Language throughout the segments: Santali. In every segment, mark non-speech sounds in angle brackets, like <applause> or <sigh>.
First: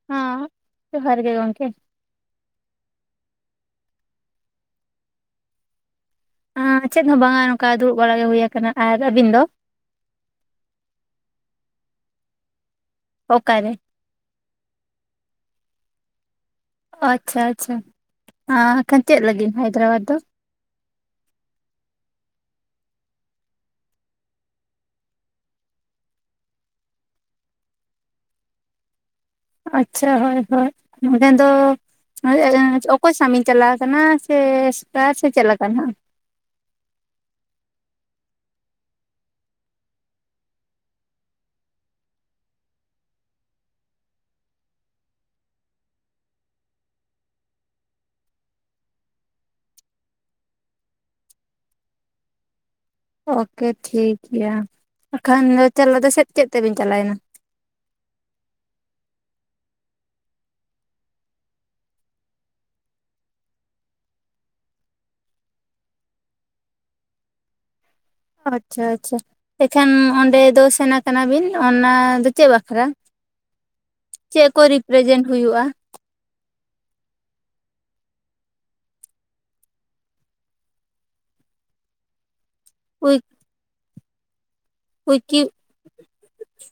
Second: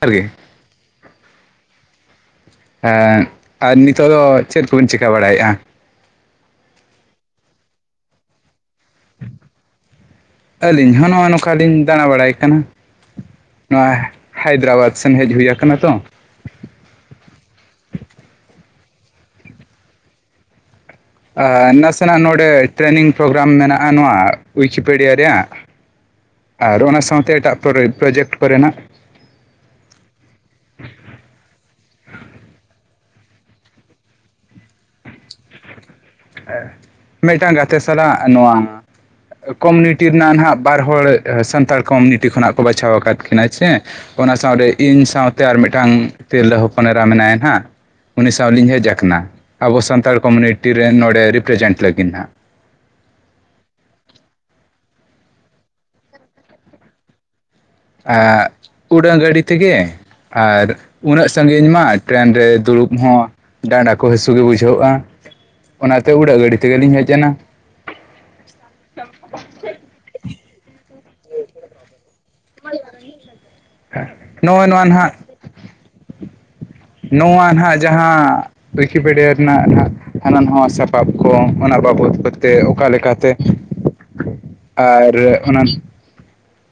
ᱡᱚᱦᱟᱨ ᱜᱮ ᱦᱚᱸ ᱡᱚᱦᱟᱨ ᱜᱮ ᱜᱚᱢᱠᱮ ᱮᱸ ᱟᱨ ᱱᱤᱛᱚᱜ ᱫᱚ ᱪᱮᱫ ᱠᱚᱵᱤᱱ ᱪᱤᱠᱟᱹ ᱵᱟᱲᱟᱭᱮᱫᱼᱟ ᱟᱸ ᱪᱮᱫ ᱦᱚᱸ ᱵᱟᱝᱟ ᱱᱚᱝᱠᱟ ᱫᱩᱲᱩᱵ ᱵᱟᱲᱟ ᱜᱮ ᱦᱩᱭᱩ ᱟᱠᱟᱱᱟ ᱟᱨ ᱟᱹᱵᱤᱱ ᱫᱚ ᱟᱹᱞᱤᱧ ᱦᱚᱸ ᱱᱚᱜᱼᱚᱭ ᱱᱚᱝᱠᱟ ᱞᱤᱧ ᱫᱟᱬᱟ ᱵᱟᱲᱟᱭ ᱠᱟᱱᱟ ᱚᱠᱟᱨᱮ <unintelligible> ᱱᱚᱣᱟ ᱦᱟᱭᱫᱨᱟᱵᱟᱫᱽ ᱥᱮᱱ ᱦᱮᱡ ᱦᱩᱭ ᱟᱠᱟᱱᱟ ᱛᱚ ᱚ ᱟᱪᱪᱷᱟ ᱟᱪᱪᱷᱟᱠᱷ ᱟᱸ ᱠᱷᱟᱱ ᱪᱮᱫ ᱞᱟᱹᱜᱤᱫ ᱦᱟᱭᱫᱨᱟᱵᱟᱫᱽ ᱫᱚ ᱟ ᱱᱟᱥᱮᱱᱟᱜ ᱱᱚᱰᱮ ᱴᱨᱮᱱᱤᱝ ᱯᱨᱳᱜᱨᱟᱢ ᱢᱮᱱᱟᱜᱼᱟ ᱱᱚᱣᱟ ᱩᱭᱠᱤᱯᱮᱰᱤᱭᱟ ᱨᱮᱭᱟᱜ ᱟᱨ ᱚᱱᱟ ᱥᱟᱶᱛᱮ ᱮᱴᱟᱜ ᱯᱚᱨᱮ ᱯᱨᱚᱡᱮᱠᱴ ᱠᱚᱨᱮᱱᱟᱜ ᱟᱪᱪᱷᱟ ᱦᱳᱭ ᱦᱳᱭ ᱱᱚᱸᱰᱮ ᱫᱚ ᱦᱳᱭ <unintelligible> ᱚᱠᱚᱭ ᱥᱟᱣᱢᱤᱧ ᱪᱟᱞᱟᱣ ᱠᱟᱱᱟ ᱥᱮ ᱥᱟᱨ ᱥᱮ ᱪᱮᱫ ᱞᱮᱠᱟᱱ ᱢᱤᱫᱴᱟᱝ ᱜᱟᱛᱮ ᱥᱟᱞᱟᱜ ᱱᱚᱣᱟ ᱠᱚᱢᱩᱱᱤᱴᱤ ᱨᱮᱱᱟᱜ ᱱᱦᱟᱸᱜ ᱵᱟᱨ ᱦᱚᱲ ᱥᱟᱱᱛᱟᱲ ᱠᱚᱢᱩᱱᱤᱴᱤ ᱠᱷᱚᱱᱟᱜ ᱠᱚ ᱵᱟᱪᱷᱟᱣ ᱟᱠᱟᱫ ᱠᱤᱱᱟ ᱥᱮ ᱚᱱᱟ ᱥᱟᱶᱨᱮ ᱤᱧ ᱥᱟᱶᱛᱮ ᱟᱨ ᱢᱤᱫᱴᱟᱝ ᱛᱤᱨᱞᱟᱹ ᱦᱚᱯᱚᱱ ᱮᱨᱟ ᱢᱮᱱᱟᱭᱟ ᱦᱟᱸᱜ ᱩᱱᱤ ᱥᱟᱶᱞᱤᱧ ᱦᱮᱡ ᱟᱠᱟᱱᱟ ᱟᱵᱚ ᱥᱟᱱᱛᱟᱲ ᱠᱚᱢᱩᱱᱤᱴᱤ ᱨᱮᱱ ᱱᱚᱰᱮ ᱨᱤᱯᱨᱮᱡᱮᱱᱴ ᱞᱟᱹᱜᱤᱫ ᱦᱟᱸᱜ ᱳᱠᱮ ᱴᱷᱤᱠᱜᱮᱭᱟ ᱮᱟᱠᱷᱟᱱ ᱫᱚ <unintelligible> ᱪᱮᱫ ᱛᱮᱵᱤᱱ ᱪᱟᱞᱟᱣᱮᱱᱟ ᱟᱜ ᱩᱰᱟᱹᱱ ᱜᱟᱹᱲᱰᱤ ᱛᱮᱜᱮ ᱟᱨ ᱩᱱᱟᱹᱜ ᱥᱟᱺᱜᱤᱧ ᱢᱟ ᱴᱨᱮᱱ ᱨᱮ ᱫᱩᱲᱩᱵ ᱦᱚᱸ ᱰᱟᱸᱰᱟ ᱠᱚ ᱦᱟᱹᱥᱩ ᱜᱮ ᱵᱩᱡᱷᱟᱣᱹᱜᱼᱟ ᱚᱱᱟᱛᱮ ᱩᱰᱟᱹᱜ ᱜᱟᱹᱰᱤ ᱛᱮᱜᱮᱞᱤᱧ ᱦᱮᱡ ᱮᱱᱟ ᱟᱪᱷᱟᱼᱟᱪᱷᱟ ᱮᱱᱠᱷᱮᱱ ᱚᱸᱰᱮ ᱫᱚ ᱥᱮᱱ ᱟᱠᱟᱱᱟ ᱵᱤᱱ ᱚᱱᱟ <unintelligible> ᱪᱮᱜ ᱵᱟᱠᱷᱨᱟ ᱪᱮᱜ ᱠᱚ ᱱᱚᱜᱼᱚᱭ ᱱᱚᱣᱟ ᱨᱤᱯᱨᱮᱡᱮᱱᱴ ᱱᱟᱦᱟᱜ ᱦᱩᱭᱩᱜᱼᱟ ᱱᱚᱣᱟ ᱱᱟᱦᱟᱜ ᱡᱟᱦᱟᱸ ᱩᱭᱠᱤᱯᱮᱰᱤᱭᱟ ᱨᱮᱱᱟᱜ ᱦᱟᱱᱟ ᱱᱟᱣᱟ ᱥᱟᱯᱟᱵ ᱠᱚ ᱚᱱᱟ ᱵᱟᱵᱚᱫ ᱠᱚᱛᱮ ᱚᱠᱟ ᱞᱮᱠᱟᱛᱮ ᱟᱨ ᱩᱭᱠᱤ ᱚᱱᱟ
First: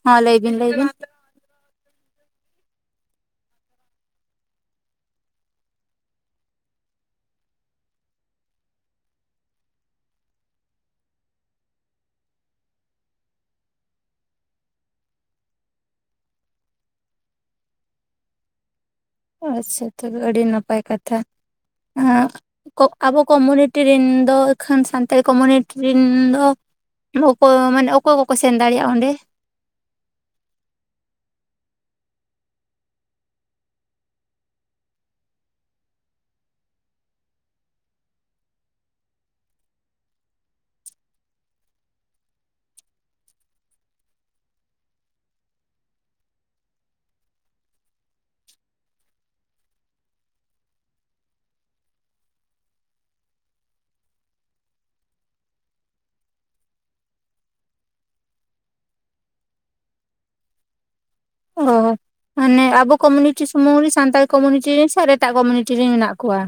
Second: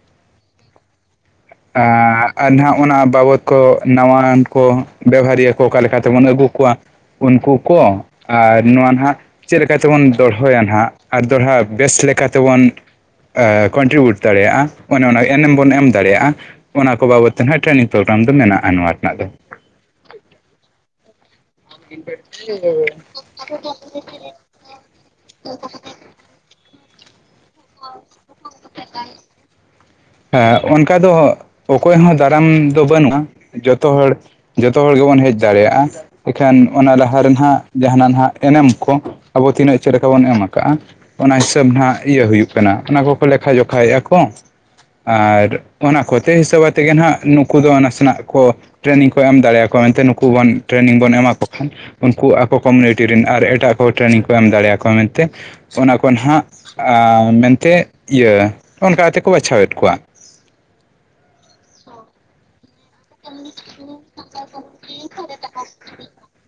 ᱦᱚᱸ ᱞᱟᱹᱭ ᱵᱤᱱ ᱞᱟᱹᱭ ᱵᱤᱱ ᱟᱻ ᱟᱨ ᱱᱟᱦᱟᱜ ᱚᱱᱟ ᱵᱟᱵᱚᱫ ᱠᱚ ᱱᱟᱣᱟᱱ ᱠᱚ ᱵᱮᱵᱦᱷᱟᱨᱤᱭᱟᱹ ᱠᱚ ᱚᱠᱟ ᱞᱮᱠᱟ ᱛᱮᱵᱚᱱ ᱟᱹᱜᱩ ᱠᱚᱣᱟ ᱩᱱᱠᱩ ᱠᱚ ᱟᱨ ᱱᱚᱣᱟ ᱱᱟᱦᱟᱜ ᱪᱮᱫ ᱞᱮᱠᱟ ᱛᱮᱵᱚᱱ ᱫᱚᱦᱚᱭᱟ ᱱᱟᱦᱜ ᱟᱨ ᱫᱚᱦᱲᱟ ᱵᱮᱥ ᱞᱮᱠᱟ ᱛᱮᱵᱚᱱ ᱟᱻ ᱠᱚᱱᱴᱨᱤᱵᱤᱭᱩᱴ ᱫᱟᱲᱮᱭᱟᱜᱼᱟ ᱚᱱᱮ ᱚᱱᱟ ᱮᱱᱮᱢ ᱵᱚᱱ ᱮᱢ ᱫᱟᱲᱮᱭᱟᱜᱼᱟ ᱚᱱᱟ ᱠᱚ ᱵᱟᱵᱚᱫ ᱛᱮ ᱱᱟᱸᱦᱟᱜ ᱴᱨᱮᱱᱤᱝ ᱯᱨᱳᱜᱨᱟᱢ ᱫᱚ ᱢᱮᱱᱟᱜᱼᱟ ᱱᱚᱣᱟ ᱨᱮᱱᱟᱜ ᱫᱚ ᱟᱪᱪᱷᱟ ᱛᱚᱵᱮ ᱟᱹᱰᱤ ᱱᱟᱯᱟᱭ ᱠᱟᱛᱷᱟ ᱟᱸᱜ ᱠᱚ ᱟᱵᱚ ᱠᱚ ᱢᱚᱱᱤᱴᱤᱨᱤᱱ ᱫᱚ ᱠᱷᱟᱱ ᱥᱟᱱᱛᱟᱲᱤ ᱠᱚ ᱢᱤᱱᱤᱴᱤᱨᱤᱱ ᱫᱚ ᱚᱠᱚᱭ ᱢᱟᱱᱮ ᱚᱠᱚᱭ ᱠᱚᱠᱚ ᱥᱮᱱ ᱫᱟᱲᱮᱭᱟᱜᱼᱟ ᱚᱸᱰᱮ ᱦᱟᱸ ᱚᱱᱠᱟ ᱫᱚ ᱚᱠᱚᱭ ᱦᱚᱸ ᱫᱟᱨᱟᱢ ᱫᱚ ᱵᱟᱹᱱᱩᱜᱼᱟ ᱡᱚᱛᱚ ᱦᱚᱲ ᱡᱚᱛᱚ ᱦᱚᱲ ᱜᱮᱵᱚᱱ ᱦᱮᱡ ᱫᱟᱲᱮᱭᱟᱜᱼᱟ ᱮᱱᱠᱷᱮᱱ ᱚᱱᱟ ᱞᱟᱦᱟ ᱨᱮ ᱱᱟᱦᱟᱜ ᱡᱟᱦᱟᱱᱟ ᱱᱟᱦᱟᱜ ᱮᱱᱮᱢ ᱠᱚ ᱟᱵᱚ ᱛᱤᱱᱟᱹᱜ ᱪᱮᱫ ᱞᱮᱠᱟ ᱵᱚᱱ ᱮᱢᱟᱠᱟᱜ-ᱟ ᱚᱱᱟ ᱦᱤᱥᱟᱹᱵ ᱱᱟᱦᱟᱜ ᱤᱭᱟᱹ ᱦᱩᱭᱩᱜ ᱠᱟᱱᱟ ᱚᱱᱟ ᱠᱚᱠᱚ ᱞᱮᱠᱷᱟ ᱡᱚᱠᱷᱟᱭᱮᱟ ᱠᱚ ᱟᱨ ᱚᱱᱟ ᱠᱚᱛᱮ ᱦᱤᱥᱟᱹᱵ ᱟᱛᱮ ᱜᱮ ᱱᱟᱦᱟᱜ ᱱᱩᱠᱩ ᱫᱚ ᱱᱟᱥᱮᱱᱟᱜ ᱠᱚ ᱴᱨᱮᱱᱤᱝ ᱠᱚ ᱮᱢ ᱫᱟᱲᱮᱭᱟ ᱠᱚᱭᱟ ᱢᱮᱱᱛᱮ ᱱᱩᱠᱩ ᱵᱚᱱ ᱴᱨᱮᱱᱤᱝ ᱵᱚᱱ ᱮᱢᱟᱠᱚ ᱠᱷᱟᱱ ᱩᱱᱠᱩ ᱟᱠᱚ ᱠᱚᱢᱩᱱᱤᱴᱤ ᱨᱮᱱ ᱟᱨ ᱮᱴᱟᱜ ᱠᱚ ᱴᱨᱮᱱᱤᱝ ᱠᱚ ᱮᱢ ᱫᱟᱲᱮᱭᱟᱠ ᱢᱮᱱᱛᱮ ᱚᱱᱟ ᱠᱚ ᱱᱟᱦᱟᱸᱜ ᱟᱸ ᱢᱮᱱᱛᱮ ᱤᱭᱟᱹ ᱚᱱᱠᱟ ᱟᱛᱮ ᱠᱚ ᱵᱟᱪᱷᱟᱣᱮᱫ ᱠᱚᱣᱟ ᱚᱦᱚ ᱢᱟᱱᱮ ᱟᱵᱚ ᱠᱚᱢᱤᱱᱤᱴᱤ ᱥᱩᱢᱩᱝ ᱨᱮ ᱥᱟᱱᱛᱟᱲ ᱠᱚᱢᱳᱱᱤᱴᱤ ᱨᱮᱱ ᱥᱮ ᱮᱴᱟᱜ ᱠᱚᱢᱚᱱᱤᱴᱤ ᱨᱮᱱ ᱢᱮᱱᱟᱜ ᱠᱚᱣᱟ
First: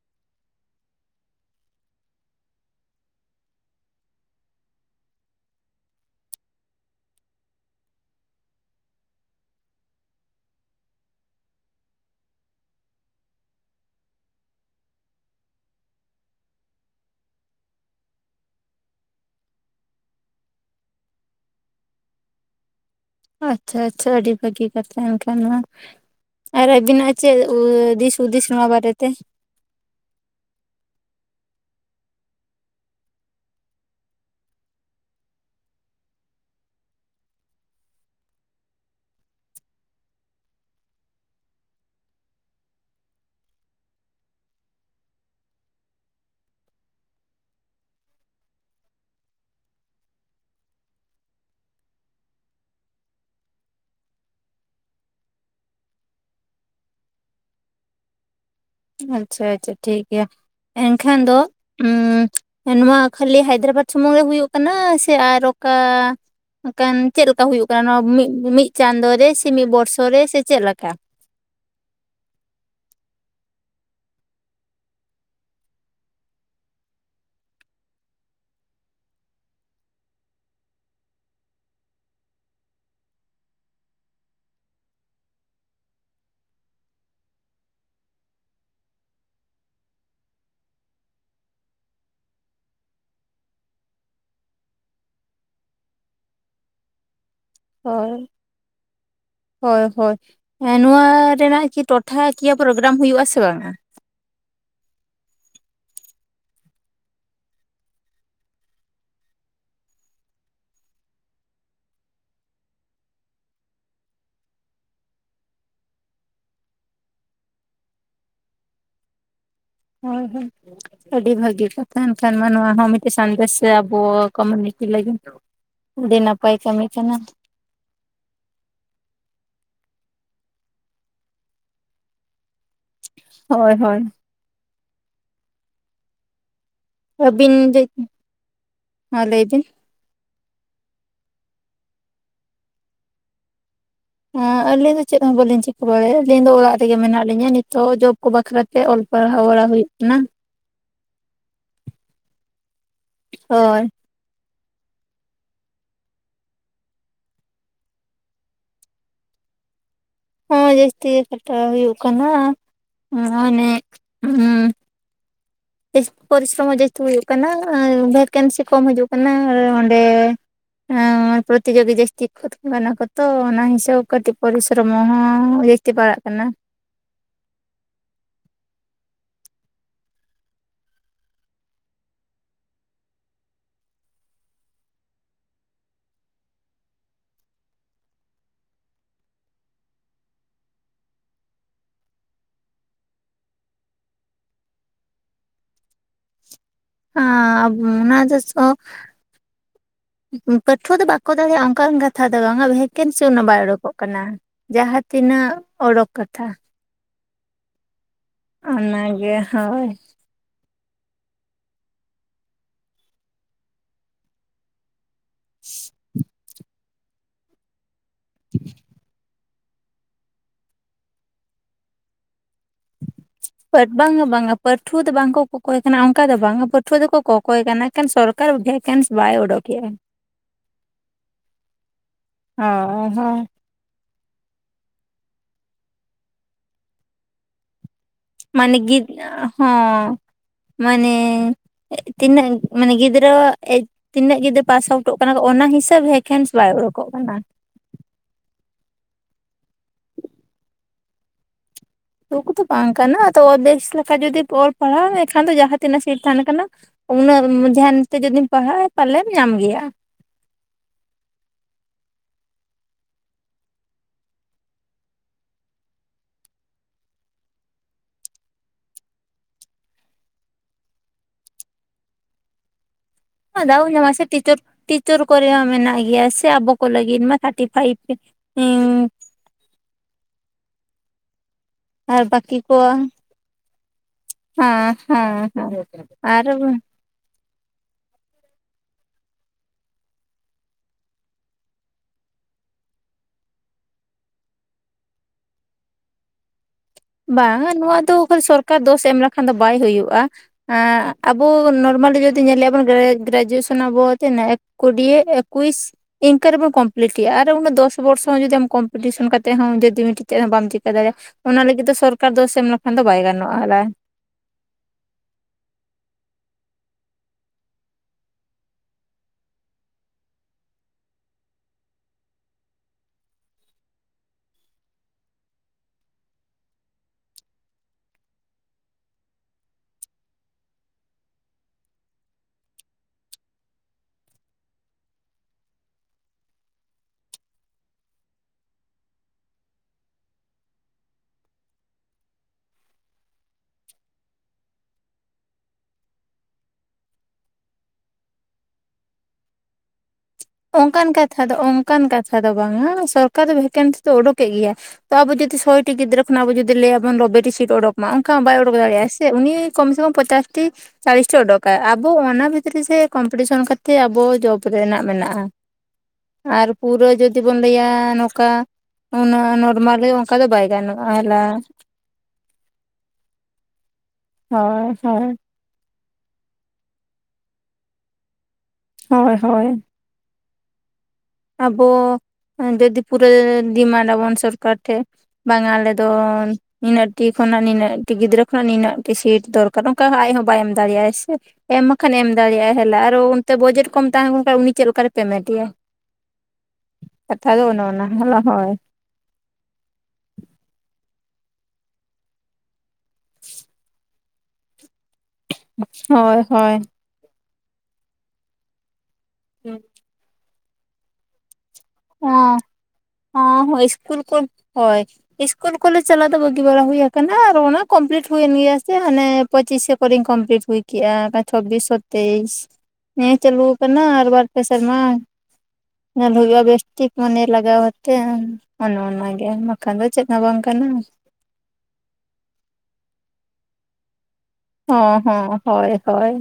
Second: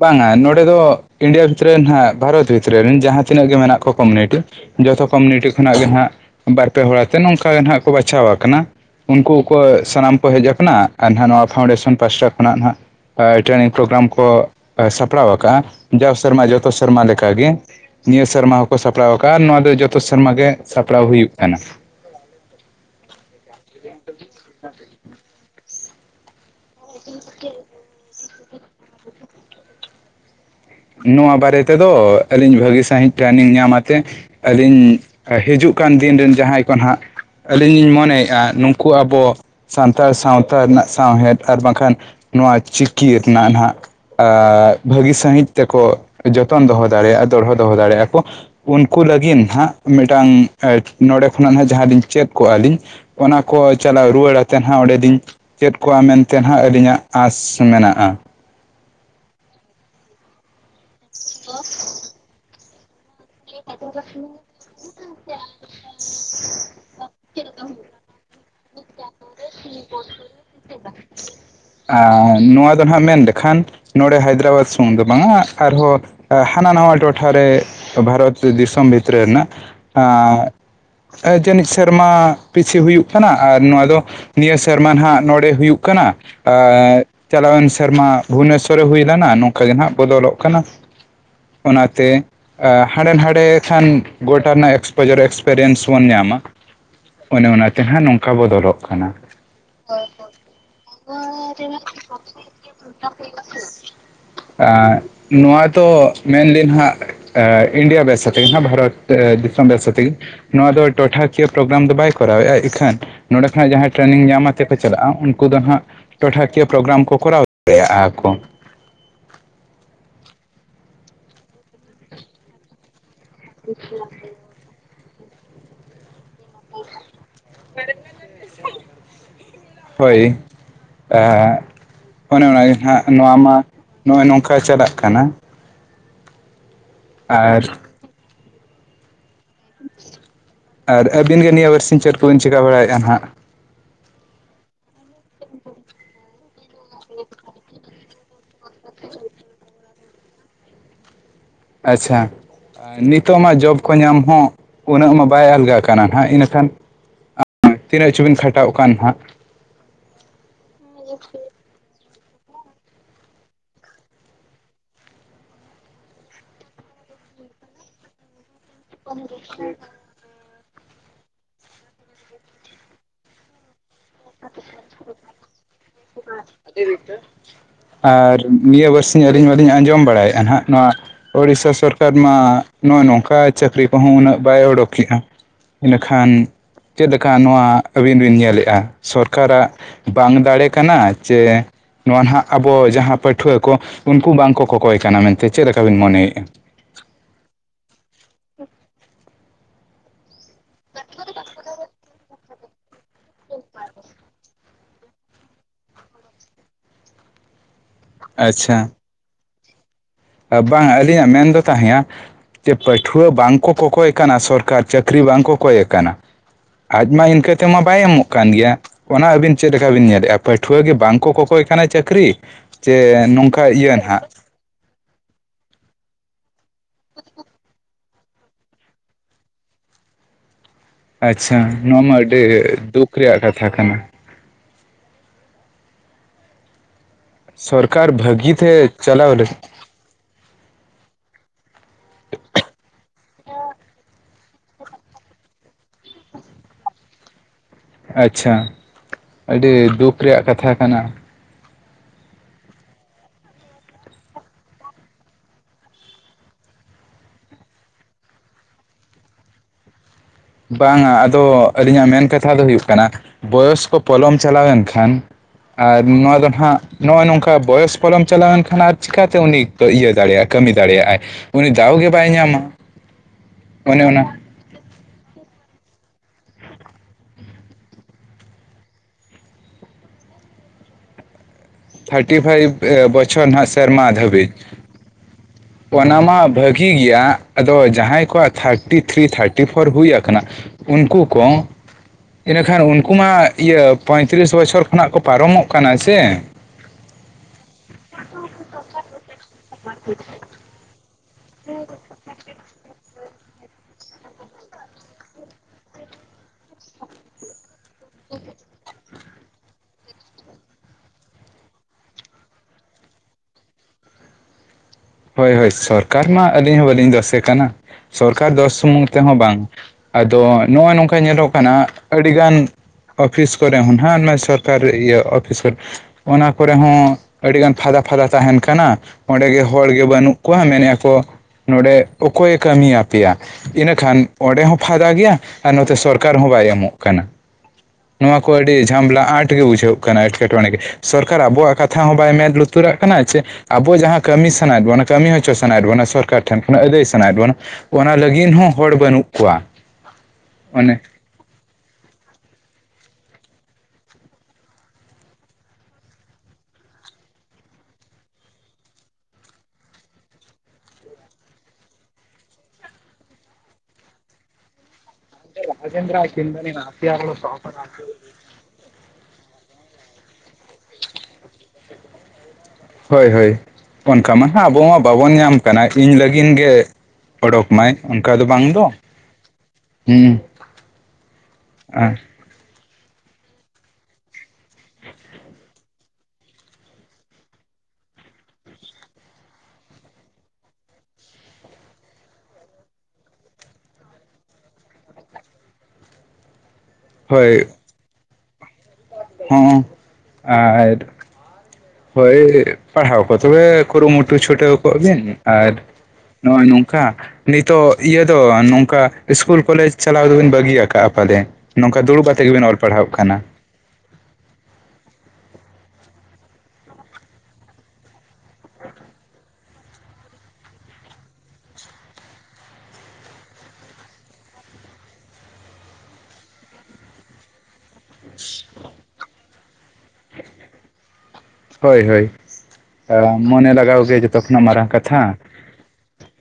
ᱵᱟᱝᱟ ᱱᱚᱰᱮ ᱫᱚ ᱤᱱᱰᱤᱭᱟ ᱵᱷᱤᱛᱨᱤ ᱨᱮ ᱦᱟᱜ ᱵᱷᱟᱨᱚᱛ ᱵᱷᱤᱛᱨᱤ ᱨᱮᱱ ᱡᱟᱦᱟᱸ ᱛᱤᱱᱟᱹᱜ ᱜᱮ ᱢᱮᱱᱟᱜ ᱠᱚ ᱠᱚᱢᱤᱱᱤᱴᱤ ᱡᱚᱛᱚ ᱠᱚᱢᱱᱤᱴᱤ ᱠᱷᱚᱱᱟᱜ ᱜᱮ ᱦᱟᱸᱜ ᱵᱟᱨᱯᱮ ᱦᱚᱲᱟᱛᱮ ᱱᱚᱝᱠᱟ ᱜᱮ ᱱᱟᱦᱜ ᱠᱚ ᱵᱟᱪᱷᱟᱣ ᱣᱟᱠᱟᱱᱟ ᱩᱱᱠᱩ ᱠᱚ ᱥᱟᱱᱟᱢ ᱠᱚ ᱦᱮᱡ ᱟᱠᱟᱱᱟ ᱟᱨ ᱱᱟᱦᱟᱜ ᱱᱚᱣᱟ ᱯᱷᱟᱣᱩᱱᱰᱮᱥᱚᱱ ᱯᱟᱥᱴᱟ ᱠᱷᱚᱱᱟᱜ ᱱᱟᱦᱜ ᱴᱨᱮᱱᱤᱝ ᱯᱨᱳᱜᱨᱟᱢ ᱠᱚ ᱥᱟᱯᱲᱟᱣ ᱟᱠᱟᱜᱼᱟ ᱡᱟᱣ ᱥᱮᱨᱢᱟ ᱡᱚᱛᱚ ᱥᱮᱨᱢᱟ ᱞᱮᱠᱟᱜᱮ ᱱᱤᱭᱟᱹ ᱥᱮᱨᱢᱟ ᱦᱚᱸᱠᱚ ᱥᱟᱯᱲᱟᱣ ᱟᱠᱟᱜ-ᱟ ᱟᱨ ᱱᱚᱣᱟ ᱫᱚ ᱡᱚᱛᱚ ᱥᱮᱨᱢᱟ ᱜᱮ ᱥᱟᱯᱲᱟᱣ ᱦᱩᱭᱩᱜ ᱠᱟᱱᱟ ᱟᱪᱪᱷᱟ ᱟᱪᱪᱷᱟ ᱟᱹᱰᱤ ᱵᱷᱟᱹᱜᱤ ᱠᱟᱛᱷᱟ ᱮᱱᱠᱷᱟᱱ ᱢᱟ ᱾ ᱟᱨ ᱟᱹᱵᱤᱱᱟᱜ ᱪᱮᱫ ᱫᱤᱥ ᱦᱩᱫᱤᱥ ᱱᱚᱣᱟ ᱵᱟᱨᱮ ᱛᱮ ᱱᱚᱣᱟ ᱵᱟᱨᱮ ᱛᱮᱫᱚ ᱟᱹᱞᱤᱧ ᱵᱷᱟᱹᱜᱤ ᱥᱟᱹᱦᱤᱡ ᱴᱨᱮᱱᱤᱝ ᱧᱟᱢ ᱟᱛᱮ ᱟᱹᱞᱤᱧ ᱦᱤᱡᱩᱜ ᱠᱟᱱ ᱫᱤᱱ ᱨᱮᱱ ᱡᱟᱦᱟᱸᱭ ᱠᱚ ᱱᱟᱦᱟᱜ ᱟᱹᱞᱤᱧ ᱞᱤᱧ ᱢᱚᱱᱮᱭᱮᱜᱼᱟ ᱱᱩᱠᱩ ᱟᱵᱚ ᱥᱟᱱᱛᱟᱲ ᱥᱟᱶᱛᱟ ᱨᱮᱱᱟᱜ ᱥᱟᱶᱦᱮᱫ ᱟᱨ ᱵᱟᱝᱠᱷᱟᱱ ᱱᱚᱣᱟ ᱪᱤᱠᱤ ᱨᱮᱱᱟᱜ ᱱᱟᱦᱟᱜ ᱟᱨ ᱵᱷᱟᱹᱜᱤ ᱥᱟᱹᱦᱤᱡ ᱛᱮᱠᱚ ᱡᱚᱛᱚᱱ ᱫᱚᱦᱚ ᱫᱟᱲᱮᱭᱟᱜᱼᱟ ᱫᱚᱲᱦᱚ ᱫᱟᱦᱚ ᱫᱟᱲᱮᱟᱜ ᱟᱠᱚ ᱩᱱᱠᱩ ᱞᱟᱹᱜᱤᱫ ᱦᱟᱸᱜ ᱢᱤᱫᱴᱟᱝ ᱱᱚᱰᱮ ᱠᱷᱚᱱᱟᱜ ᱱᱟᱦᱟᱜ ᱡᱟᱦᱟᱸ ᱞᱤᱧ ᱪᱮᱫ ᱠᱚᱣᱟ ᱞᱤᱧ ᱚᱱᱟ ᱠᱚ ᱪᱟᱞᱟᱣ ᱨᱩᱣᱟᱹᱲ ᱟᱛᱮᱫ ᱦᱟᱜ ᱚᱸᱰᱮᱞᱤᱧ ᱪᱮᱫ ᱠᱚᱣᱟ ᱢᱮᱱᱛᱮ ᱱᱟᱦᱟᱜ ᱟᱹᱞᱤᱧᱟᱜ ᱟᱸᱥ ᱢᱮᱱᱟᱜᱼᱟ ᱟᱪᱪᱷᱟ ᱟᱪᱪᱷᱟ ᱴᱷᱤᱠ ᱜᱮᱭᱟ ᱮᱱᱠᱷᱟᱱ ᱫᱚ ᱩᱸᱻ ᱱᱚᱣᱟ ᱠᱷᱟᱹᱞᱤ ᱦᱟᱭᱫᱨᱟᱵᱟᱫ ᱥᱩᱢᱩᱝ ᱜᱮ ᱦᱩᱭᱩᱜ ᱠᱟᱱᱟ ᱥᱮ ᱟᱨ ᱚᱠᱟ ᱠᱟᱱ ᱪᱮᱫ ᱞᱮᱠᱟ ᱦᱩᱭᱩᱜ ᱠᱟᱱᱟ ᱱᱚᱣᱟ ᱢᱤᱫ ᱢᱤᱫ ᱪᱟᱸᱫᱳ ᱨᱮ ᱥᱮ ᱢᱤᱫ ᱵᱚᱨᱥᱚ ᱨᱮ ᱥᱮ ᱪᱮᱫ ᱞᱮᱠᱟ ᱟᱨ ᱱᱚᱣᱟ ᱫᱚ ᱱᱟᱦᱟᱜ ᱢᱮᱱ ᱞᱮᱠᱷᱟᱱ ᱱᱚᱰᱮ ᱦᱟᱭᱫᱨᱟᱵᱟᱫ ᱥᱩᱢᱩᱝ ᱫᱚ ᱵᱟᱝᱼᱟ ᱟᱨᱦᱚᱸ ᱦᱟᱱᱟ ᱱᱟᱣᱟ ᱴᱚᱴᱷᱟᱨᱮ ᱵᱷᱟᱨᱚᱛ ᱫᱤᱥᱚᱢ ᱵᱷᱤᱛᱨᱤ ᱨᱮᱱᱟᱜ ᱟᱸᱻ ᱟ ᱡᱟᱹᱱᱤᱡ ᱥᱮᱨᱢᱟ ᱯᱤᱪᱷᱤ ᱦᱩᱭᱩᱜ ᱠᱟᱱᱟ ᱟᱨ ᱱᱚᱣᱟ ᱫᱚ ᱱᱤᱭᱟᱹ ᱥᱮᱨᱢᱟ ᱱᱟᱦᱟᱜ ᱱᱚᱰᱮ ᱦᱩᱭᱩᱜ ᱠᱟᱱᱟ ᱪᱟᱞᱟᱣᱮᱱ ᱥᱮᱨᱢᱟ ᱵᱷᱩᱵᱚᱱᱮᱥᱥᱚᱨ ᱨᱮ ᱦᱩᱭ ᱞᱮᱱᱟ ᱱᱚᱝᱠᱟ ᱜᱮ ᱱᱟᱦᱟᱜ ᱵᱚᱫᱚᱞᱚᱜ ᱠᱟᱱᱟ ᱚᱱᱟᱛᱮ ᱦᱟᱸᱰᱮ ᱱᱟᱰᱮ ᱠᱷᱟᱱ ᱜᱚᱴᱟ ᱨᱮᱱᱟᱜ ᱮᱠᱥᱯᱚᱡᱟᱨ ᱮᱠᱥᱯᱨᱤᱭᱮᱱᱥ ᱵᱚᱱ ᱧᱟᱢᱟ ᱚᱱᱮ ᱚᱱᱟᱛᱮ ᱦᱟᱸᱜ ᱦᱳᱭ ᱱᱚᱝᱠᱟ ᱵᱚᱫᱚᱞᱚᱜ ᱠᱟᱱᱟ ᱦᱳᱭ ᱦᱳᱭ ᱱᱚᱣᱟ ᱨᱮᱱᱟᱜ ᱠᱤ ᱴᱚᱴᱷᱟ ᱠᱤᱭᱟᱹ ᱯᱨᱳᱜᱨᱟᱢ ᱦᱩᱭᱩᱜ ᱟᱥᱮ ᱵᱟᱝᱼᱟ ᱟᱜ ᱱᱚᱣᱟ ᱛᱚ ᱢᱮᱱ ᱞᱮᱜ ᱤᱧ ᱦᱟᱜ᱾ ᱮᱜ ᱤᱱᱰᱤᱭᱟ ᱵᱮᱥ ᱟᱛᱮᱜ ᱜᱮ ᱦᱟᱜ ᱵᱷᱟᱨᱚᱛ ᱛᱮ ᱫᱤᱥᱚᱢ ᱵᱮᱥ ᱟᱛᱮ ᱜᱮ ᱱᱚᱣᱟ ᱫᱚ ᱴᱚᱴᱷᱟ ᱠᱤᱭᱟᱹ ᱯᱨᱳᱜᱨᱟᱢ ᱫᱚ ᱵᱟᱭ ᱠᱚᱨᱟᱣ ᱮᱜ-ᱟ ᱮᱠᱷᱟᱱ ᱱᱚᱸᱰᱮ ᱠᱷᱚᱱᱟᱜ ᱡᱟᱦᱟᱸᱭ ᱴᱨᱮᱱᱤᱝ ᱧᱟᱢ ᱟᱛᱮᱫ ᱠᱚ ᱪᱟᱞᱟᱜ-ᱟ ᱩᱱᱠᱩ ᱫᱚ ᱱᱟᱦᱟᱜ ᱴᱚᱴᱷᱟᱠᱤᱭᱟᱹ ᱯᱨᱳᱜᱨᱟᱢ ᱠᱚ ᱠᱚᱨᱟᱣ ᱫᱟᱲᱮᱭᱟᱜ-ᱟ ᱠᱚ᱾ ᱦᱳᱭ ᱦᱳᱭ ᱟᱹᱰᱤ ᱵᱷᱟᱹᱜᱤ ᱠᱟᱛᱷᱟ ᱮᱱᱠᱷᱟᱱ ᱢᱟ ᱱᱚᱣᱟ ᱦᱚᱸ‌ ᱢᱤᱫ ᱥᱟᱸᱫᱮᱥ ᱥᱮ ᱟᱵᱚ ᱠᱚᱢᱤᱩᱱᱤᱴᱤ ᱞᱟᱹᱜᱤᱫ ᱟᱹᱰᱤ ᱱᱟᱯᱟᱭ ᱠᱟᱹᱢᱤ ᱠᱟᱱᱟ <inaudible> ᱦᱳᱭ ᱟᱜᱻ ᱚᱱᱮ ᱚᱱᱟᱜᱮ ᱱᱟᱦᱟᱜ ᱱᱚᱣᱟ ᱢᱟ ᱦᱳᱭ ᱦᱳᱭ ᱱᱚᱜᱼᱚᱭ ᱱᱚᱝᱠᱟ ᱪᱟᱞᱟᱜ ᱠᱟᱱᱟ ᱟᱹᱵᱤᱱ ᱟᱨ <unintelligible> ᱢᱟ ᱞᱟᱹᱭ ᱵᱤᱱ ᱟᱨ ᱟᱹᱵᱤᱱ ᱜᱮ ᱱᱤᱭᱟᱹ ᱵᱟᱨᱥᱤᱧ ᱪᱮᱫ ᱠᱚᱵᱤᱱ ᱪᱤᱠᱟᱹ ᱵᱟᱲᱟᱭᱮᱫᱼᱟ ᱱᱟᱦᱟᱸᱜ ᱮᱸᱻ ᱟᱹᱞᱤᱧ ᱫᱚ ᱪᱮᱫ ᱦᱚᱸ ᱵᱟᱹᱞᱤᱧ ᱪᱤᱠᱟᱹ ᱵᱟᱲᱟᱭᱟ ᱟᱹᱞᱤᱧ ᱫᱚ ᱚᱲᱟᱜ ᱨᱮᱜᱮ ᱢᱮᱱᱟᱜ ᱞᱤᱧᱟᱹ ᱱᱤᱛᱚᱜ <unintelligible> ᱠᱚ ᱵᱟᱠᱷᱨᱟ ᱛᱮ ᱚᱞ ᱯᱟᱲᱦᱟᱣ ᱵᱟᱲᱟ ᱦᱩᱭᱩᱜ ᱠᱟᱱᱟ ᱟᱪᱪᱷᱟ ᱱᱤᱛᱚᱜ ᱢᱟ ᱡᱚᱵ ᱦᱳᱭ ᱠᱚ ᱧᱟᱢ ᱦᱚᱸ ᱩᱱᱟᱹᱜ ᱢᱟ ᱵᱟᱭ ᱟᱞᱜᱟ ᱟᱠᱟᱱᱟ ᱦᱟᱸᱜ ᱤᱱᱟᱹᱠᱷᱟᱱ <unintelligible> ᱛᱤᱱᱟᱹᱜ ᱪᱚᱵᱤᱱ ᱠᱷᱟᱴᱟᱣ ᱠᱟᱱ ᱦᱟᱜ᱾ ᱦᱚᱸ ᱡᱟᱹᱥᱛᱤ ᱜᱮ ᱠᱷᱟᱴᱟᱣ ᱦᱩᱭᱩᱜ ᱠᱟᱱᱟ ᱦᱚᱜ-ᱚᱭ ᱱᱮ ᱦᱩᱸ᱾ ᱯᱚᱨᱤᱥᱨᱚᱢ ᱦᱚᱸ ᱡᱟᱹᱥᱛᱤ ᱦᱩᱭᱩᱜ ᱠᱟᱱᱟ᱾ ᱟᱨ ᱵᱷᱮᱠᱮᱱᱥᱤ ᱠᱚᱢ ᱦᱤᱡᱩᱜ ᱠᱟᱱᱟ ᱚᱸᱰᱮ, ᱮᱸ ᱯᱨᱚᱛᱤᱡᱳᱜᱤ ᱡᱟᱹᱥᱛᱤ ᱠᱷᱩᱛ ᱠᱟᱱᱟ ᱠᱚ ᱛᱚ ᱚᱱᱟ ᱦᱤᱥᱟᱹᱵ ᱠᱟᱹᱴᱤᱡ ᱯᱚᱨᱤᱥᱨᱚᱢᱚ ᱦᱚᱸ ᱡᱟᱹᱥᱛᱤ ᱯᱟᱲᱟᱜ ᱠᱟᱱᱟ᱾ <unintelligible> ᱟᱨ ᱱᱤᱭᱟᱹ ᱵᱟᱨᱥᱤᱧ ᱟᱹᱞᱤᱧ ᱢᱟᱞᱤᱧ ᱟᱸᱡᱚᱢ ᱵᱟᱲᱟᱭᱮᱜ-ᱟ ᱦᱟᱜ ᱱᱚᱣᱟ ᱳᱲᱤᱥᱥᱟ ᱥᱚᱨᱠᱟᱨ ᱢᱟ ᱱᱚᱜ-ᱚᱭ ᱱᱚᱝᱠᱟ ᱪᱟᱹᱠᱨᱤ ᱠᱚᱦᱚᱸ ᱩᱱᱟᱹᱜ ᱵᱟᱭ ᱚᱰᱳᱠᱮᱜ-ᱟ᱾ ᱤᱱᱟᱹᱠᱷᱟᱱ ᱪᱮᱫ ᱞᱮᱠᱟ ᱱᱚᱣᱟ ᱟᱹᱵᱤᱱ ᱵᱤᱱ ᱧᱮᱞ ᱮᱜ-ᱟ? ᱥᱚᱨᱠᱟᱨᱟᱜ ᱵᱟᱝ ᱫᱟᱲᱮ ᱠᱟᱱᱟ ᱪᱮ ᱱᱚᱣᱟ ᱱᱟᱦᱟᱜ ᱟᱵᱚ ᱡᱟᱦᱟᱸ ᱯᱟᱹᱴᱷᱩᱣᱟᱹ ᱠᱚ, ᱩᱱᱠᱩ ᱵᱟᱝᱠᱚ ᱠᱚᱠᱚᱭ ᱠᱟᱱᱟ ᱢᱮᱱᱛᱮ ᱪᱮᱫ ᱞᱮᱠᱟ ᱵᱤᱱ ᱢᱚᱱᱮᱭᱮᱜ-ᱟ? ᱟᱵ ᱚᱱᱟ ᱡᱟᱥ ᱟᱣ, ᱯᱟᱹᱴᱷᱩᱣᱟᱹ ᱫᱚ ᱵᱟᱠᱚ ᱫᱟᱲᱮᱭᱟᱜ-ᱟ ᱚᱱᱠᱟᱱ ᱠᱟᱛᱷᱟ ᱫᱚ ᱵᱟᱝ-ᱟ ᱵᱷᱮᱠᱮᱱᱥᱤ ᱩᱱᱟ. ᱜ ᱵᱟᱭ ᱩᱲᱳᱠᱚᱜ ᱠᱟᱱᱟ᱾ ᱡᱟᱦᱟᱸ ᱛᱤᱱᱟᱹᱜ ᱚᱰᱚᱜ ᱠᱟᱛᱷᱟ᱾ ᱚᱱᱟᱜᱮ ᱦᱳᱭ᱾ ᱟ ᱵᱟᱝᱟ ᱟᱹᱞᱤᱧᱟᱜ ᱢᱮᱱᱫᱚ ᱛᱟᱦᱮᱸᱼᱟ᱾ ᱡᱮ ᱯᱟᱹᱴᱷᱩᱣᱟᱹ ᱵᱟᱝ ᱠᱚ ᱠᱚᱠᱚᱭ ᱠᱟᱱᱟ ᱥᱚᱨᱠᱟᱨ ᱪᱟᱹᱠᱨᱤ ᱵᱟᱝ ᱠᱚ ᱠᱚᱭᱮ ᱠᱟᱱᱟ, ᱟᱡ ᱢᱟ ᱤᱱᱠᱟᱹ ᱛᱮᱢᱟ ᱵᱟᱭ ᱮᱢᱚᱜ ᱠᱟᱱ ᱜᱮᱭᱟ᱾ ᱚᱱᱟ ᱟᱹᱵᱤᱱ ᱪᱮᱫ ᱞᱮᱠᱟ ᱵᱤᱱ ᱧᱮᱞᱮᱫ-ᱟ ᱯᱟᱹᱴᱷᱩᱣᱟᱹ ᱜᱮ ᱵᱟᱝᱠᱚ ᱠᱚᱠᱚᱭ ᱠᱟᱱᱟ ᱪᱟᱹᱠᱨᱤ ᱥᱮ ᱱᱚᱝᱠᱟ? ᱯᱟ. ᱴ ᱤᱭᱟᱹ ᱱᱟᱦᱟᱜ ᱵᱟᱝᱟ ᱵᱟᱝᱟ ᱯᱟᱹᱴᱷᱩᱣᱟᱹ ᱫᱚ ᱵᱟᱝᱠᱚ ᱠᱚᱠᱚᱭ ᱠᱟᱱᱟ ᱚᱱᱠᱟ ᱫᱚ ᱵᱟᱝᱟ ᱯᱟᱹᱴᱷᱩᱣᱟᱹ ᱫᱚᱠᱚ ᱠᱚᱠᱚᱭ ᱠᱟᱱᱟ᱾ ᱠᱮᱱ ᱥᱚᱨᱠᱟᱨ ᱵᱷᱮᱠᱮᱱᱥ ᱵᱟᱭ ᱚᱰᱳᱜ ᱠᱮᱜ-ᱟ᱾ ᱟᱪᱪᱷᱟ, ᱱᱚᱣᱟ ᱢᱟ ᱟᱹᱰᱤ ᱚ ᱫᱩᱠ ᱦᱚᱸ ᱨᱮᱭᱟᱜ ᱠᱟᱛᱷᱟ ᱠᱟᱱᱟ᱾ ᱥᱚᱨᱠᱟᱨ ᱵᱷᱟᱹᱜᱤ ᱢᱟᱱᱮ ᱜᱤᱫ ᱟ ᱦᱚᱸ, ᱢᱟᱱᱮ ᱛᱤᱱᱟᱹᱜ ᱢᱟᱱᱮ ᱜᱤᱫᱽᱨ ᱛᱟ. ᱣ ᱮᱭ, ᱛᱤᱱᱟᱹᱜ ᱜᱤᱫᱽᱨᱟᱹ ᱯᱟᱥ ᱟᱣᱴᱚᱜ ᱠᱟᱱᱟ ᱠᱚ ᱚᱱᱟ ᱦᱤᱥᱟᱹᱵ ᱵᱷᱮᱠᱮᱱᱥ ᱵᱟᱭ ᱩᱲᱳᱠᱚᱜ ᱠᱟᱱᱟ᱾ ᱟᱪᱪᱷᱟ, ᱟᱹᱰᱤ ᱫᱩᱠ ᱨᱮᱭᱟᱜ ᱠᱟᱛᱷᱟ ᱠᱟᱱᱟ᱾ ᱛᱚ, ᱩᱱᱠᱩᱛᱚ ᱵᱟᱝ ᱠᱟᱱᱟ ᱟᱫᱚ ᱵᱮᱥ ᱞᱮᱠᱟ ᱡᱩᱫᱤ ᱚᱞ ᱯᱟᱲᱦᱟᱣ ᱮᱱᱠᱷᱟᱱ ᱫᱚ ᱡᱟᱦᱟᱸ ᱛᱤᱱᱟᱹᱜ ᱥᱤᱴ ᱛᱟᱦᱮᱱ ᱠᱟᱱᱟᱼᱼ ᱩᱱᱟᱹᱜ ᱫᱷᱮᱭᱟᱱ ᱛᱮ ᱡᱩᱫᱤᱢ ᱯᱟᱲᱦᱟᱜ-ᱟ ᱯᱟᱞᱮᱢ ᱧᱟᱢ ᱜᱮᱭᱟ᱾ ᱵᱟᱝᱟ ᱟᱫᱚ ᱟᱹᱞᱤᱧᱟᱜ ᱢᱮᱱ ᱠᱟᱛᱷᱟ ᱫᱚ ᱦᱩᱭᱩᱜ ᱠᱟᱱᱟ ᱵᱚᱭᱚᱥ ᱠᱚ ᱯᱚᱞᱚᱢ ᱪᱟᱞᱟᱣ ᱮᱱ ᱠᱷᱟᱱ ᱟᱨ ᱱᱚᱣᱟ ᱫᱚ ᱱᱟᱦᱟᱜ ᱱᱚᱜ-ᱚᱭ ᱱᱚᱝᱠᱟ ᱵᱚᱭᱚᱥ ᱯᱚᱞᱚᱢ ᱪᱟᱞᱟᱣᱮᱱ ᱠᱷᱟᱱ ᱟᱨ ᱪᱤᱠᱟᱛᱮ ᱩᱱᱤ ᱛᱚ ᱤᱭᱟᱹ ᱫᱟᱲᱮᱭᱟᱜ-ᱟ, ᱠᱟᱹᱢᱤ ᱫᱟᱲᱮᱭᱟᱜ ᱟᱭ ᱩᱱᱤ ᱫᱟᱣ ᱜᱮ ᱵᱟᱭ ᱧᱟᱢᱟ᱾ ᱟᱞᱟᱣ ᱚᱱᱮ ᱧᱟᱢᱟᱥᱮ ᱚᱱᱟ ᱴᱤᱪᱟᱨ ᱴᱤᱪ, ᱪᱟ. ᱨ ᱠᱚᱨᱮᱭᱟᱜ ᱢᱮᱱᱟᱜ ᱜᱮᱭᱟ ᱥᱮ ᱟᱵᱚ ᱠᱚ ᱞᱟᱹᱜᱤᱫ ᱢᱟ ᱛᱷᱟᱴᱤ ᱯᱷᱟᱭᱤᱵ ᱤᱝ ᱟᱨ ᱛᱷᱟᱨᱴᱤ ᱵᱟᱹᱠᱤ ᱯᱷᱟᱭᱤᱵᱷ ᱵᱚᱪᱷᱚᱨ ᱱᱟᱦᱟᱜ ᱥᱮᱨᱢᱟ ᱫᱷᱟᱹᱵᱤᱡ <unintelligible> ᱟᱨᱦᱚᱸ ᱤᱭᱟᱹ ᱦᱟᱸᱜ ᱟᱫᱚ ᱡᱟᱦᱟᱸᱭ ᱠᱚᱣᱟᱜ ᱛᱷᱟᱨᱴᱤ ᱛᱷᱨᱤ ᱛᱷᱟᱨᱴᱤ ᱯᱷᱳᱨ ᱦᱩᱭ ᱟᱠᱟᱱᱟ ᱩᱱᱠᱩ ᱠᱚ ᱤᱱᱟᱹᱠᱷᱟᱱ ᱩᱱᱠᱩ ᱢᱟ ᱤᱭᱟᱹ ᱯᱚᱶᱛᱤᱨᱤᱥ ᱵᱚᱪᱷᱚᱨ ᱠᱷᱚᱱᱟᱜ ᱠᱚ ᱯᱟᱨᱚᱢᱚᱜ ᱠᱟᱱᱟ ᱥᱮ ᱵᱟᱝᱼᱟ ᱱᱚᱣᱟ ᱫᱚ ᱠᱷᱟᱹᱞᱤ ᱥᱚᱨᱠᱟᱨ ᱫᱚᱥ ᱮᱢ ᱞᱮᱠᱷᱟᱱ ᱫᱚ ᱵᱟᱭ ᱦᱩᱭᱩᱜᱼᱟ ᱟᱸᱜᱻ ᱟᱵᱚ ᱱᱚᱨᱢᱟᱞᱤ ᱡᱩᱫᱤ ᱧᱮᱞᱮᱜᱼᱟ ᱵᱚᱱ ᱜᱨᱮᱼ ᱜᱨᱮᱡᱩᱭᱮᱥᱚᱱ ᱟᱵᱚ ᱛᱤᱱᱟᱹᱜ ᱠᱩᱰᱤᱭᱟᱹ ᱮᱠᱠᱩᱤᱥ ᱤᱱᱠᱟᱹ ᱨᱮᱵᱚᱱ ᱠᱚᱢᱯᱞᱤᱴ ᱮᱜᱼᱟ ᱟᱨᱮ ᱩᱱᱟᱹᱜ ᱫᱚᱥ ᱟᱵᱚ ᱦᱚᱲᱥᱟᱶ ᱡᱩᱫᱤ ᱟᱢ ᱠᱚᱢᱯᱤᱴᱤᱥᱮᱱ ᱠᱟᱛᱮᱜ ᱦᱚᱸ ᱡᱩᱫᱤ ᱢᱤᱫᱴᱟᱝ ᱪᱮᱫ ᱦᱚᱸ ᱵᱟᱢ ᱪᱤᱠᱟᱹ ᱫᱟᱲᱮᱭᱟᱜᱼᱟ ᱚᱱᱟ ᱞᱟᱹᱜᱤᱫ ᱛᱮ ᱫᱚ ᱥᱚᱨᱠᱟᱨ ᱫᱚᱥ ᱮᱢ ᱞᱮᱠᱷᱟᱱ ᱫᱚ ᱵᱟᱭ ᱜᱟᱱᱚᱜᱼᱟ ᱦᱳᱭ ᱦᱳᱭ ᱥᱚᱨᱠᱟᱨ ᱢᱟ ᱟᱹᱞᱤᱧ ᱦᱚᱸ ᱵᱟᱹᱞᱤᱧ ᱫᱚᱥᱮ ᱠᱟᱱᱟ ᱥᱚᱨᱠᱟᱨ ᱫᱚᱥ ᱥᱩᱢᱩᱝ ᱛᱮᱦᱚᱸ ᱵᱟᱝ ᱟᱫᱚ ᱱᱚᱜᱼᱚᱭ ᱱᱚᱝᱠᱟ ᱧᱮᱞᱚᱜ ᱠᱟᱱᱟ ᱟᱹᱰᱤᱜᱟᱱ ᱚᱯᱷᱤᱥ ᱠᱚᱨᱮ ᱱᱟᱦᱟᱜᱸ ᱱᱩᱭ ᱥᱚᱨᱠᱟᱨ ᱥᱚᱨᱠᱟᱨᱤ ᱚᱯᱷᱤᱥ ᱠᱚᱨᱮ ᱦᱚᱸ ᱚᱱᱟ ᱠᱚᱨᱮ ᱦᱚᱸ ᱟᱹᱰᱤ ᱜᱟᱱ ᱯᱷᱟᱫᱟ ᱯᱷᱟᱫᱟ ᱛᱟᱦᱮᱱ ᱠᱟᱱᱟ ᱚᱸᱰᱮ ᱜᱮ ᱦᱚᱲ ᱜᱮ ᱵᱟᱹᱱᱩᱜ ᱠᱚᱣᱟ ᱢᱮᱱᱮᱼᱟᱠᱚ ᱱᱚᱰᱮ ᱚᱠᱚᱭᱮ ᱠᱟᱹᱢᱤᱭᱤ ᱭᱟᱯᱮᱭᱟ ᱤᱱᱟᱹᱠᱷᱟᱱ ᱚᱸᱰᱮ ᱦᱚᱸ ᱯᱷᱟᱭᱫᱟ ᱜᱮᱭᱟ ᱟᱨ ᱱᱚᱛᱮ ᱥᱚᱨᱠᱟᱨ ᱦᱚᱸ ᱵᱟᱭ ᱮᱢᱚᱜ ᱠᱟᱱᱟ ᱱᱚᱣᱟ ᱠᱚ ᱟᱹᱰᱤ ᱡᱷᱟᱢᱞᱟ ᱟᱸᱴ ᱜᱮ ᱵᱩᱡᱷᱟᱹᱜᱽ ᱠᱟᱱᱟ ᱮᱴᱠᱮᱴᱚᱬᱮ ᱜᱮ ᱥᱚᱨᱠᱟᱨ ᱟᱵᱚᱣᱟᱜ ᱠᱟᱛᱷᱟ ᱦᱚᱸ ᱵᱟᱭ ᱢᱮᱫ ᱞᱩᱛᱩᱨ ᱩᱛᱟᱹᱨᱟᱜ ᱠᱟᱱᱟ ᱡᱮ ᱟᱵᱚ ᱡᱟᱦᱟᱸ ᱠᱟᱹᱢᱤ ᱥᱟᱱᱟᱭᱮᱫ ᱵᱚᱱᱟ ᱠᱟᱹᱢᱤ ᱦᱚᱪᱚ ᱥᱟᱱᱟᱭᱮᱫ ᱵᱚᱱᱟ ᱥᱚᱨᱠᱟᱨ ᱴᱷᱮᱱ ᱠᱷᱚᱱ ᱟᱹᱫᱟᱹᱭ ᱥᱟᱱᱟᱭᱮᱫ ᱵᱚᱱᱟ ᱚᱱᱟ ᱞᱟᱹᱜᱤᱫ ᱦᱚᱸ ᱦᱚᱲ ᱵᱟᱹᱱᱩᱜ ᱠᱚᱣᱟ ᱚᱱᱮ ᱚᱝᱠᱟᱱ ᱠᱟᱛᱷᱟ ᱫᱚ ᱚᱝᱠᱟᱱ ᱠᱟᱛᱷᱟ ᱫᱚ ᱵᱟᱝᱟ ᱥᱚᱨᱠᱟᱨ ᱫᱚ ᱵᱷᱮᱠᱮᱱᱥᱤ ᱫᱚ ᱳᱰᱳᱠᱮᱫ ᱜᱮᱭᱟ ᱛᱚ ᱟᱵᱚ ᱡᱩᱫᱤ ᱥᱚᱭ ᱴᱤ ᱜᱤᱫᱽᱨᱟᱹ ᱠᱷᱚᱱ ᱟᱵᱚ ᱡᱩᱫᱤ ᱞᱟᱭᱟᱵᱚᱱ ᱱᱚᱵᱮ ᱴᱤ ᱥᱤᱴ ᱚᱰᱳᱠᱢᱟ ᱚᱱᱠᱟ ᱢᱟ ᱵᱟᱭ ᱳᱰᱳᱠ ᱫᱟᱲᱮᱭᱟᱭ ᱥᱮ ᱩᱱᱤ ᱠᱚᱢ ᱥᱮ ᱠᱚᱢ ᱯᱟᱪᱟᱥ ᱴᱤ ᱪᱟᱲᱤᱥ ᱴᱤ ᱚᱰᱳᱠ ᱟᱭ ᱟᱵᱚ ᱚᱱᱟ ᱵᱷᱤᱛᱨᱤ ᱨᱮ ᱠᱚᱢᱯᱤᱴᱤᱥᱚᱱ ᱠᱟᱛᱮᱫ ᱟᱵᱚ ᱡᱚᱵ ᱨᱮᱱᱟᱜ ᱢᱮᱱᱟᱜᱼᱟ᱾ ᱟᱨ ᱯᱩᱨᱟᱹ ᱡᱩᱫᱤ ᱵᱚᱱ ᱞᱟᱹᱭᱟ ᱱᱚᱝᱠᱟ ᱩᱱᱟᱹᱜ ᱱᱚᱨᱢᱟᱞᱤ ᱚᱱᱠᱟ ᱫᱚ ᱵᱟᱭ ᱜᱟᱱᱚᱜᱼᱟ ᱮᱞᱟ ᱦᱳᱭ ᱦᱳᱭ ᱚᱱᱠᱟ ᱢᱟ ᱟᱵᱚ ᱦᱳᱭ ᱢᱟ ᱦᱳᱭ ᱵᱟᱵᱚᱱ ᱧᱟᱢ ᱠᱟᱱᱟ ᱤᱧ ᱞᱟᱹᱜᱤᱱ ᱜᱮ ᱚᱰᱳᱠ ᱢᱟᱭ ᱚᱱᱠᱟ ᱫᱚ ᱵᱟᱝ ᱫᱚ ᱦᱳᱭ ᱦᱳᱭ ᱦᱩᱸ ᱟᱵᱚ ᱡᱚᱫᱤ ᱯᱩᱨᱟᱹ ᱰᱤᱢᱟᱱᱰ ᱟᱵᱚᱱ ᱥᱚᱨᱠᱟᱨ ᱴᱷᱮᱱ ᱵᱟᱝᱼᱟ ᱟᱞᱮ ᱫᱚ ᱱᱤᱱᱟᱹᱜ ᱴᱤ ᱠᱷᱚᱱᱟᱜ ᱱᱤᱱᱟᱹᱜ ᱴᱤ ᱜᱤᱫᱽᱨᱟᱹ ᱠᱷᱚᱱᱟᱜ ᱱᱤᱱᱟᱹᱜ ᱴᱤ ᱥᱤᱴ ᱫᱚᱨᱠᱟᱨ ᱚᱱᱠᱟ ᱟᱡᱽ ᱦᱚᱸ ᱵᱟᱭ ᱮᱢ ᱫᱟᱲᱮᱭᱟᱭ ᱥᱮ ᱮᱢ ᱢᱮᱠᱷᱟᱱ ᱮᱢ ᱫᱟᱲᱮᱭᱟᱜ-ᱟᱭ ᱦᱮᱞᱟ ᱟᱨᱦᱚᱸ ᱚᱱᱛᱮ ᱵᱟᱡᱮᱴ ᱠᱚᱢ ᱛᱟᱦᱮᱸ ᱠᱷᱟᱱ ᱩᱱᱤ ᱪᱮᱫ ᱞᱮᱠᱟᱨᱮᱭ ᱯᱮᱢᱮᱱᱴ ᱮᱭᱟᱭ ᱦᱳᱭ ᱠᱟᱛᱷᱟ ᱫᱚ ᱚᱱᱟ ᱚᱱᱟ ᱦᱚᱞᱚ ᱦᱳᱭ ᱦᱚᱸ ᱟᱨ ᱦᱳᱭ ᱯᱟᱲᱦᱟᱣ ᱠᱚ ᱛᱚᱵᱮ ᱠᱩᱨᱩᱢᱩᱴᱩ ᱪᱷᱩᱴᱟᱹᱣ ᱠᱚᱜ ᱵᱤᱱ ᱟᱨ ᱦᱳᱭ ᱱᱚᱜᱼᱚᱭ ᱦᱳᱭ ᱱᱚᱝᱠᱟ ᱱᱤᱛᱚᱜ ᱤᱭᱟᱹ ᱫᱚ ᱱᱚᱝᱠᱟ ᱤᱥᱠᱩᱞ ᱠᱚᱞᱮᱡᱽ ᱪᱟᱞᱟᱣ ᱫᱚ ᱵᱤᱱ ᱵᱟᱹᱜᱤᱭᱟ ᱟᱠᱟᱼᱟ ᱯᱟᱞᱮ ᱱᱚᱝᱠᱟ ᱫᱩᱲᱩᱵᱽ ᱟᱛᱮ ᱦᱚᱸ ᱜᱮᱵᱮᱱ ᱚᱞ ᱯᱟᱲᱦᱟᱣᱚᱜ ᱠᱟᱱᱟ ᱦᱚᱸ ᱦᱚᱭ ᱤᱥᱠᱩᱞ ᱠᱚ ᱦᱚᱭ ᱤᱥᱠᱩᱞ ᱠᱚᱞᱮᱡᱽ ᱪᱟᱞᱟᱣ ᱫᱚ ᱵᱟᱹᱜᱤ ᱵᱟᱲᱟ ᱦᱩᱭ ᱟᱠᱟᱱᱟ ᱟᱨ ᱚᱱᱟ ᱠᱚᱢᱯᱤᱞᱴ ᱦᱩᱭᱮᱱ ᱜᱮᱭᱟ ᱥᱮ ᱦᱟᱸᱱᱮ ᱯᱚᱸᱪᱤᱥᱮ ᱠᱚᱨᱤᱧ ᱠᱚᱢᱯᱤᱞᱴ ᱦᱩᱭ ᱠᱮᱫᱼᱟ ᱪᱷᱟᱵᱤᱥᱥᱚ ᱛᱮᱭᱤᱥ ᱱᱮᱭ ᱪᱟᱹᱞᱩ ᱠᱟᱱᱟ ᱟᱨ ᱵᱟᱨ ᱯᱮ ᱥᱮᱨᱢᱟ ᱧᱮᱞ ᱦᱩᱭᱩᱜᱼᱟ ᱵᱮᱥ ᱴᱷᱤᱠ ᱢᱚᱱᱮ ᱞᱟᱜᱟᱣ ᱠᱟᱛᱮᱫ ᱚᱱᱟ ᱚᱱᱟᱜᱮ ᱵᱟᱠᱷᱟᱱ ᱫᱚ ᱪᱮᱫ ᱦᱚᱸ ᱵᱟᱝ ᱠᱟᱱᱟ ᱦᱳᱭ ᱦᱳᱭ ᱮ ᱢᱚᱱᱮ ᱞᱟᱜᱟᱣ ᱜᱮ ᱡᱚᱛᱚ ᱠᱷᱚᱱᱟᱜ ᱢᱟᱨᱟᱝ ᱠᱟᱛᱷᱟ ᱦᱚᱸ ᱦᱳᱭ ᱦᱳᱭ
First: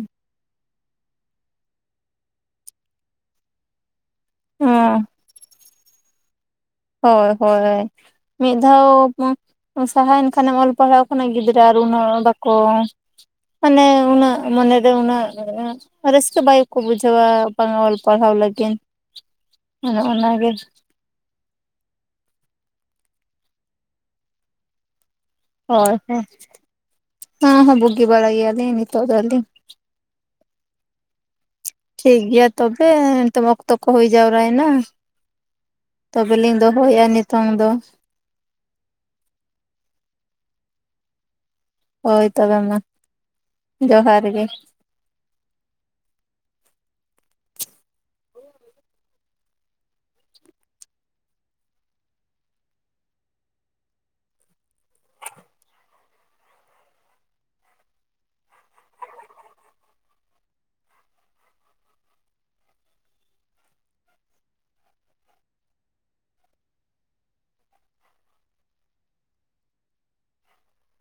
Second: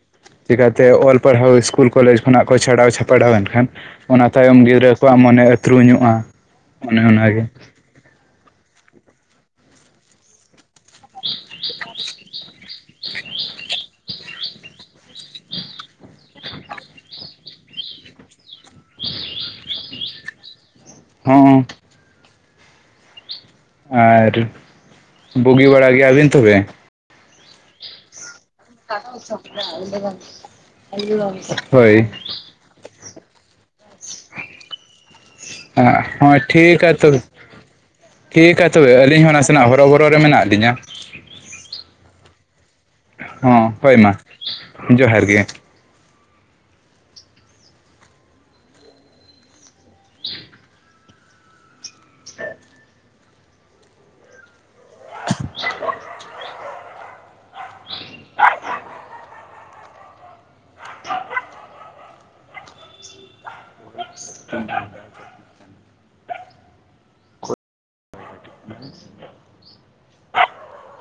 ᱪᱤᱠᱟᱛᱮ ᱚᱞ ᱯᱟᱲᱦᱟᱣ ᱤᱥᱠᱩᱞ ᱠᱚᱞᱮᱡᱽ ᱠᱷᱚᱱᱟᱜ ᱠᱚ ᱪᱷᱟᱰᱟᱣ ᱪᱷᱟᱯᱲᱟᱣ ᱮᱱᱠᱷᱟᱱ ᱚᱱᱟ ᱛᱟᱭᱚᱢ ᱜᱤᱫᱽᱨᱟᱹ ᱦᱚᱸ ᱠᱚᱣᱟᱜ ᱢᱚᱱᱮ ᱩᱛᱨᱩᱧᱚᱜᱼᱟ ᱦᱳᱭ ᱦᱳᱭ ᱢᱤᱫ ᱫᱷᱟᱣ ᱥᱟᱦᱟᱭᱮᱱ ᱠᱷᱟᱱᱮᱢ ᱚᱞ ᱯᱟᱲᱦᱟᱣ ᱠᱷᱚᱱᱟᱜ ᱜᱤᱫᱽᱨᱟᱹ ᱟᱨ ᱩᱱᱟᱹᱜ ᱵᱟᱠᱚ ᱢᱟᱱᱮ ᱩᱱᱟᱹᱜ ᱢᱚᱱᱮᱨᱮ ᱩᱱᱟᱹᱜ ᱨᱟᱹᱥᱠᱟᱹ ᱵᱟᱭᱠᱚ ᱵᱩᱡᱷᱟᱹᱣᱟ ᱵᱟᱝᱼᱟ ᱚᱞ ᱯᱟᱲᱦᱟᱣ ᱞᱟᱹᱜᱤᱱ᱾ ᱚᱱ ᱚᱱᱟ ᱜᱮ ᱾ ᱦᱚᱸ ᱚ ᱟᱨ ᱵᱩᱜᱤ ᱵᱟᱲᱟ ᱦᱳᱭ ᱦᱮᱸ ᱜᱮᱭᱟᱵᱤᱱ ᱛᱚᱵᱮ ᱦᱚᱸ ᱦᱚᱸ ᱵᱩᱜᱤ ᱵᱟᱲᱟ ᱜᱮᱭᱟ <unintelligible> ᱴᱷᱤᱠ ᱜᱮᱭᱟ ᱛᱚᱵᱮ ᱱᱤᱛᱳ ᱢᱟ ᱚᱠᱛᱚ ᱠᱚ ᱦᱩᱭ ᱡᱟᱣᱨᱟᱭᱮᱱᱟ ᱾ ᱦᱚᱸ ᱛᱚᱵᱮᱞᱤᱧ ᱴᱷᱤᱠᱟ ᱫᱚᱦᱚᱭᱮᱫᱼᱟ ᱛᱚᱵᱮ ᱱᱤᱛᱚᱝ ᱫᱚ ᱴᱷᱤᱠ-ᱟ ᱛᱚᱵᱮ ᱟᱹᱞᱤᱧ ᱦᱚᱸ ᱱᱟᱥᱮᱱᱟᱜ ᱦᱚᱨᱚ ᱵᱚᱨᱚ ᱨᱮ ᱢᱮᱱᱟᱜ ᱞᱤᱧᱟᱹ ᱦᱳᱭ ᱛᱚᱵᱮ ᱢᱟ ᱦᱚᱸ ᱦᱳᱭ ᱢᱟ ᱡᱚᱦᱟᱨ ᱜᱮ ᱡᱚᱦᱟᱨ ᱜᱮ ᱾ <inaudible> <unintelligible> <inaudible>